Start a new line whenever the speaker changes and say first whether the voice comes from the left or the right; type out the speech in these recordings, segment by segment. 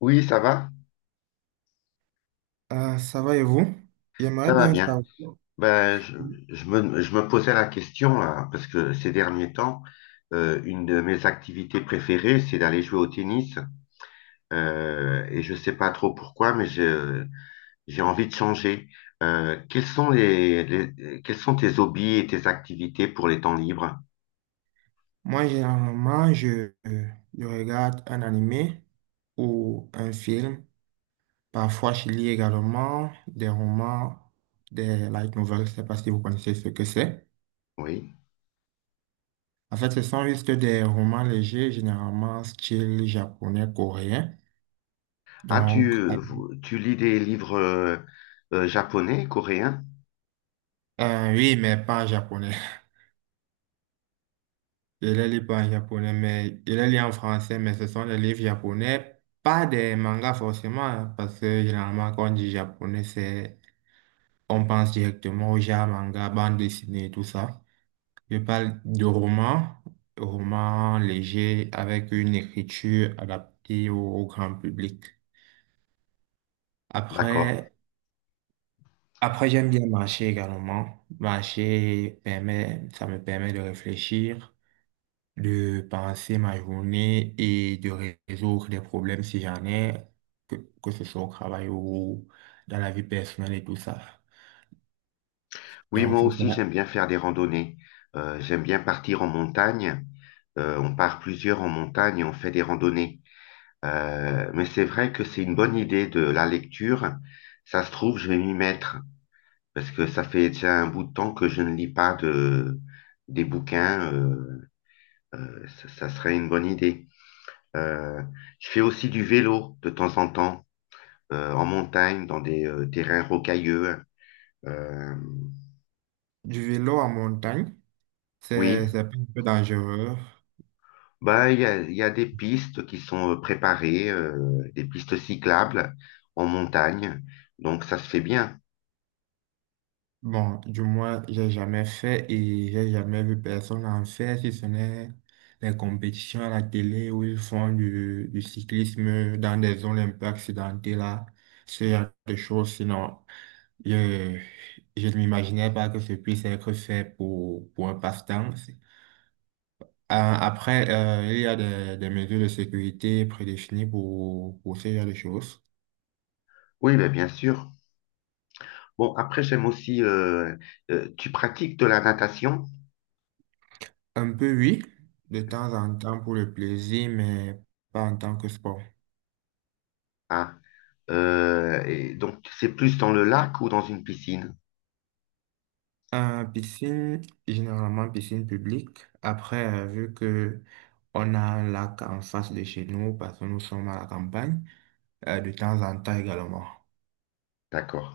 left: Oui,
right: Ah, ça va et vous? J'aimerais
left: ça va
right: bien
left: bien.
right: savoir.
left: Ben, je, je me posais la question, là, parce que ces derniers temps, une de mes activités préférées, c'est d'aller jouer au tennis. Et je sais pas trop pourquoi, j'ai envie de changer. Quels sont tes hobbies et tes activités pour les temps libres?
right: Moi, généralement, je regarde un animé ou un film. Parfois, je lis également des romans, des light novels. Je ne sais pas si vous connaissez ce que c'est.
left: Oui.
right: En fait, ce sont juste des romans légers, généralement style japonais, coréen. Donc,
left: Tu lis des livres japonais, coréens?
right: oui, mais pas japonais. Je les lis pas en japonais, mais je les lis en français, mais ce sont des livres japonais, pas des mangas forcément, hein, parce que généralement, quand on dit japonais, c'est, on pense directement aux manga, bande dessinée, et tout ça. Je parle de romans, romans légers avec une écriture adaptée au grand public.
left: D'accord.
right: Après, après, j'aime bien marcher également. Ça me permet de réfléchir, de passer ma journée et de résoudre des problèmes si j'en ai, que, que ce soit au travail ou dans la vie personnelle et tout ça.
left: Oui,
right: Donc,
left: moi
right: c'est
left: aussi,
right: ça.
left: j'aime bien faire des randonnées. J'aime bien partir en montagne. On part plusieurs en montagne et on fait des randonnées. Mais c'est vrai que c'est une bonne idée de la lecture. Ça se trouve, je vais m'y mettre parce que ça fait déjà un bout de temps que je ne lis pas de, des bouquins. Ça serait une bonne idée. Euh, je fais aussi du vélo de temps en temps en montagne, dans des terrains rocailleux. Euh,
right: Du vélo en montagne, c'est
left: oui,
right: c'est un peu dangereux.
left: bah, il y a des pistes qui sont préparées, des pistes cyclables en montagne, donc ça se fait bien.
right: Bon, du moins, j'ai jamais fait et j'ai jamais vu personne en faire, si ce n'est les compétitions à la télé où ils font du cyclisme dans des zones un peu accidentées là, ce genre de choses. Sinon, je, je ne m'imaginais pas que ce puisse être fait pour un passe-temps. Après, il y a des mesures de sécurité prédéfinies pour ce genre de choses.
left: Oui, bah, bien sûr. Bon, après, j'aime aussi, tu pratiques de la natation,
right: Un peu, oui, de temps en temps pour le plaisir, mais pas en tant que sport.
left: ah, et donc c'est plus dans le lac ou dans une piscine?
right: Piscine, généralement piscine publique. Après, vu que on a un lac en face de chez nous, parce que nous sommes à la campagne, de temps en temps également.
left: D'accord.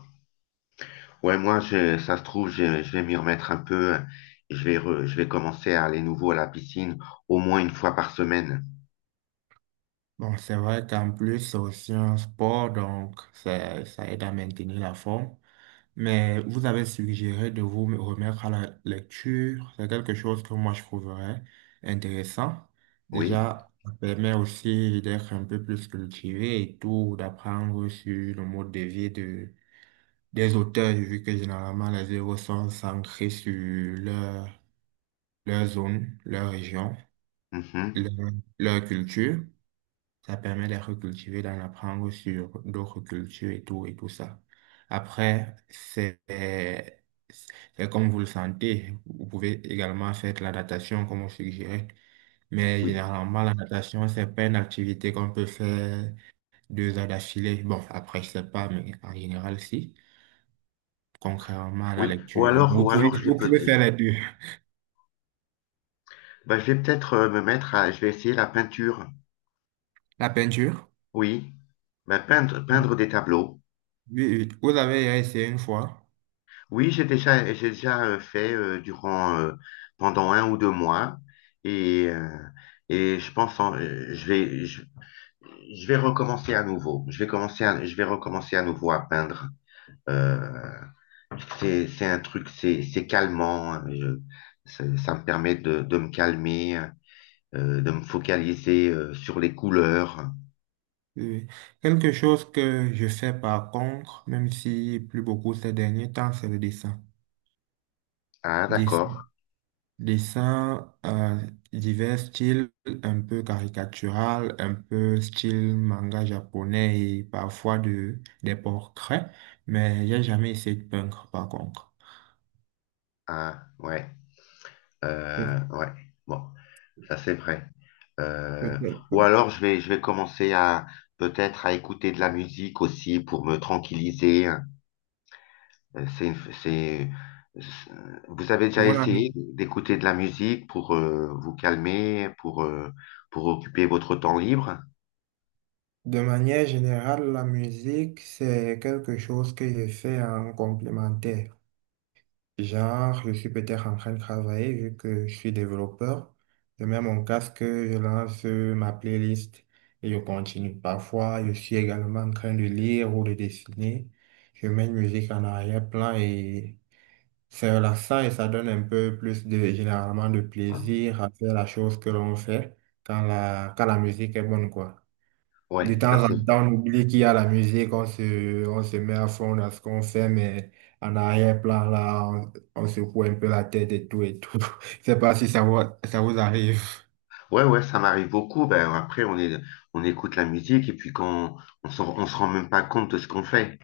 left: Ouais, ça se trouve, je vais m'y remettre un peu. Je vais commencer à aller nouveau à la piscine au moins une fois par semaine.
right: Bon, c'est vrai qu'en plus, c'est aussi un sport, donc ça aide à maintenir la forme. Mais vous avez suggéré de vous me remettre à la lecture. C'est quelque chose que moi je trouverais intéressant.
left: Oui.
right: Déjà, ça permet aussi d'être un peu plus cultivé et tout, d'apprendre sur le mode de vie des auteurs, vu que généralement les œuvres sont centrées sur leur, leur zone, leur région,
left: Mhm.
right: leur, leur culture. Ça permet de recultiver, d'en apprendre sur d'autres cultures et tout ça. Après, c'est comme vous le sentez. Vous pouvez également faire de la natation, comme on suggérait. Mais
left: Oui.
right: généralement, la natation, c'est pas une activité qu'on peut faire 2 heures d'affilée. Bon, après, je sais pas, mais en général, si. Contrairement à la
left: Oui.
right: lecture. Donc,
left: Ou alors, je vais
right: vous pouvez
left: peut-être,
right: faire les deux.
left: Bah, Je vais peut-être je vais essayer la peinture.
right: La peinture?
left: Oui. Bah, peindre,
right: Oui,
left: peindre des tableaux.
right: oui. Vous avez essayé une fois.
left: Oui, j'ai déjà fait pendant un ou deux mois. Et, euh, je pense, je vais recommencer à nouveau. Je vais recommencer à nouveau à peindre. Euh, c'est un truc, c'est calmant. Ça ça me permet de me calmer, de me focaliser sur les couleurs.
right: Oui. Quelque chose que je fais par contre, même si plus beaucoup ces derniers temps, c'est le dessin.
left: Ah,
right: Des-
left: d'accord.
right: Dessin, divers styles, un peu caricatural, un peu style manga japonais et parfois des portraits, mais j'ai jamais essayé de peindre par contre.
left: Ah, ouais.
right: Peut-
left: Ouais. Bon, ça c'est vrai. Euh,
right: Peut-être.
left: ou alors je vais, Je vais commencer à peut-être à écouter de la musique aussi pour me tranquilliser. Euh, C'est, c'est, c'est- Vous avez déjà
right: Voilà.
left: essayé d'écouter de la musique pour vous calmer, pour occuper votre temps libre?
right: De manière générale, la musique, c'est quelque chose que je fais en complémentaire. Genre, je suis peut-être en train de travailler vu que je suis développeur. Je mets mon casque, je lance ma playlist et je continue. Parfois, je suis également en train de lire ou de dessiner. Je mets une musique en arrière-plan et c'est relaxant et ça donne un peu plus de, généralement, de plaisir à faire la chose que l'on fait quand la musique est bonne, quoi.
left: Ouais,
right: De
left: ça
right: temps en
left: c'est.
right: temps, on oublie qu'il y a la musique, on se met à fond dans ce qu'on fait, mais en arrière-plan, là, on secoue un peu la tête et tout et tout. Je sais pas si ça vous arrive,
left: Ouais, ouais, ça m'arrive beaucoup. Ben, après, on écoute la musique et puis quand on on se rend même pas compte de ce qu'on fait.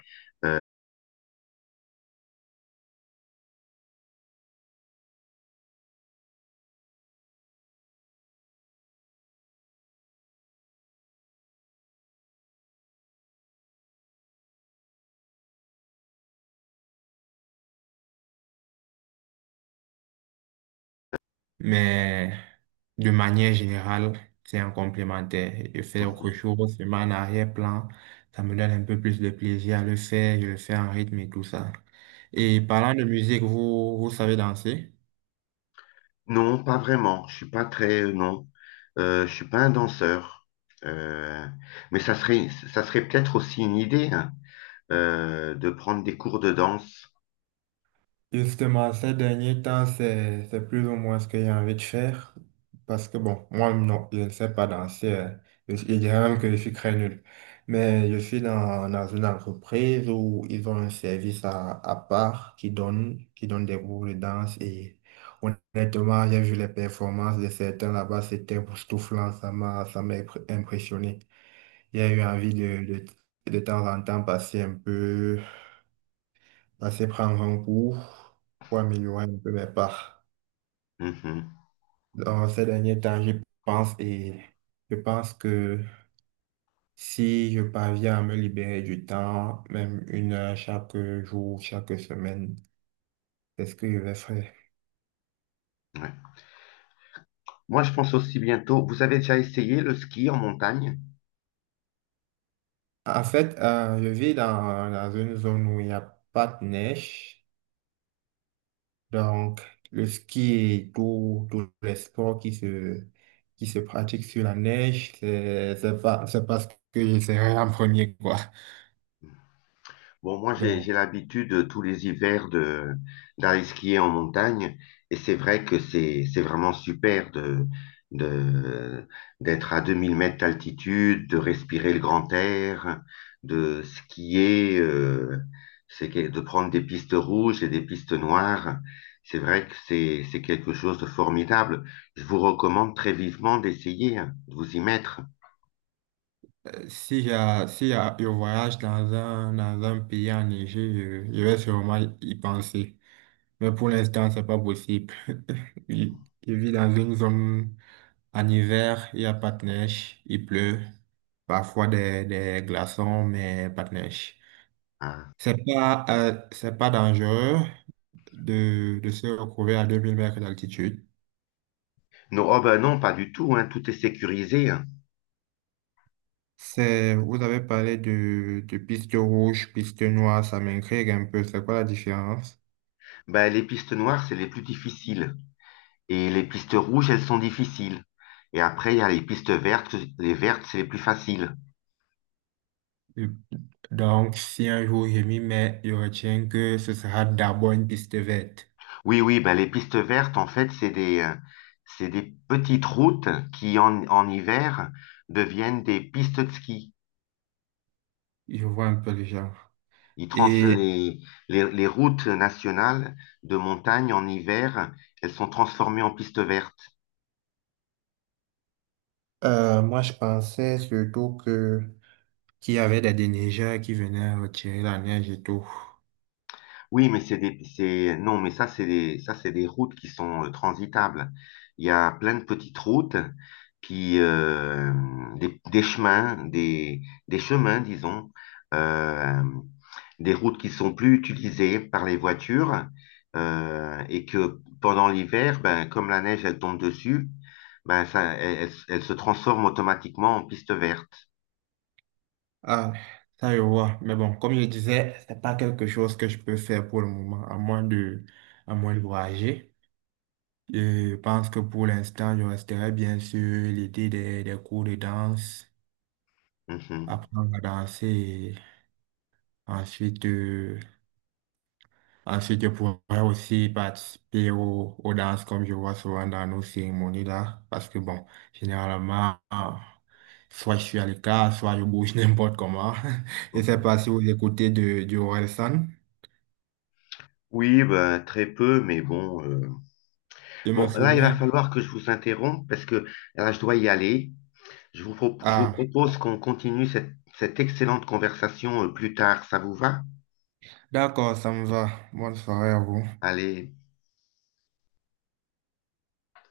right: mais de manière générale, c'est un complémentaire. Je fais autre chose, je mets en arrière-plan, ça me donne un peu plus de plaisir à le faire, je le fais en rythme et tout ça. Et parlant de musique, vous savez danser?
left: Non, pas vraiment. Je suis pas très, non. Je suis pas un danseur. Euh, mais ça serait peut-être aussi une idée, hein, de prendre des cours de danse.
right: Justement, ces derniers temps, c'est plus ou moins ce que j'ai envie de faire. Parce que bon, moi, non, je ne sais pas danser, hein. Je dirais même que je suis très nul. Mais je suis dans une entreprise où ils ont un service à part qui donne des cours de danse. Et honnêtement, j'ai vu les performances de certains là-bas. C'était époustouflant. Ça m'a impressionné. J'ai eu envie de temps en temps passer un peu assez prendre un cours pour améliorer un peu mes parts.
left: Mhm,
right: Dans ces derniers temps, j'y pense et je pense que si je parviens à me libérer du temps, même 1 heure chaque jour, chaque semaine, c'est ce que je vais faire.
left: ouais. Moi, je pense aussi bientôt. Vous avez déjà essayé le ski en montagne?
right: En fait, je vis dans une zone où il n'y a pas de neige, donc le ski et tous les sports qui se pratiquent sur la neige, c'est pas ce que j'essaierai en premier, quoi.
left: Bon, moi,
right: Donc,
left: j'ai l'habitude tous les hivers de, d'aller skier en montagne et c'est vrai que c'est vraiment super de, d'être à 2000 mètres d'altitude, de respirer le grand air, de skier, de prendre des pistes rouges et des pistes noires. C'est vrai que c'est quelque chose de formidable. Je vous recommande très vivement d'essayer, hein, de vous y mettre.
right: Si, j'ai- si j'ai je voyage dans un pays enneigé, je vais sûrement y penser. Mais pour l'instant, c'est pas possible. Je, je vis dans une zone en hiver, il n'y a pas de neige, il pleut, parfois des glaçons, mais pas de neige.
left: Hein.
right: C'est pas dangereux de se retrouver à 2 000 mètres d'altitude.
left: Non, oh ben non, pas du tout, hein, tout est sécurisé. Hein.
right: Vous avez parlé de piste rouge, piste noire, ça m'intrigue un peu. C'est quoi la différence?
left: Bah, les pistes noires, c'est les plus difficiles. Et les pistes rouges, elles sont difficiles. Et après, il y a les pistes vertes. Les vertes, c'est les plus faciles.
right: Donc, si un jour je m'y mets, je retiens que ce sera d'abord une piste verte.
left: Oui, oui, bah, les pistes vertes, en fait, c'est des petites routes qui, en hiver, deviennent des pistes de ski.
right: Je vois un peu le genre.
left: Ils trans
right: Et
left: Les routes nationales de montagne en hiver, elles sont transformées en pistes vertes.
right: moi, je pensais surtout que qu'il y avait des déneigeurs qui venaient retirer la neige et tout.
left: Non, c'est des routes qui sont transitables. Il y a plein de petites routes qui, des, des chemins, des, des chemins, disons, euh, des routes qui sont plus utilisées par les voitures, et que pendant l'hiver, ben, comme la neige, elle tombe dessus, elle se transforme automatiquement en piste verte.
right: Ah, ça, je vois. Mais bon, comme je disais, c'est pas quelque chose que je peux faire pour le moment, à moins de voyager. Je pense que pour l'instant, je resterai bien sûr l'idée des cours de danse,
left: Mhm,
right: apprendre à danser, et Ensuite, euh, ensuite, je pourrais aussi participer aux danses comme je vois souvent dans nos cérémonies là, parce que bon, généralement, soit je suis à l'écart, soit je bouge n'importe comment. Je sais
left: mhm.
right: pas si vous écoutez du Orelsan.
left: Oui, ben, très peu, mais bon.
right: Je me
left: Bon, là, il va
right: souviens.
left: falloir que je vous interrompe parce que là, je dois y aller. Je vous
right: Ah,
left: propose qu'on continue cette excellente conversation plus tard. Ça vous va?
right: d'accord, ça me va. Bonne soirée à vous.
left: Allez.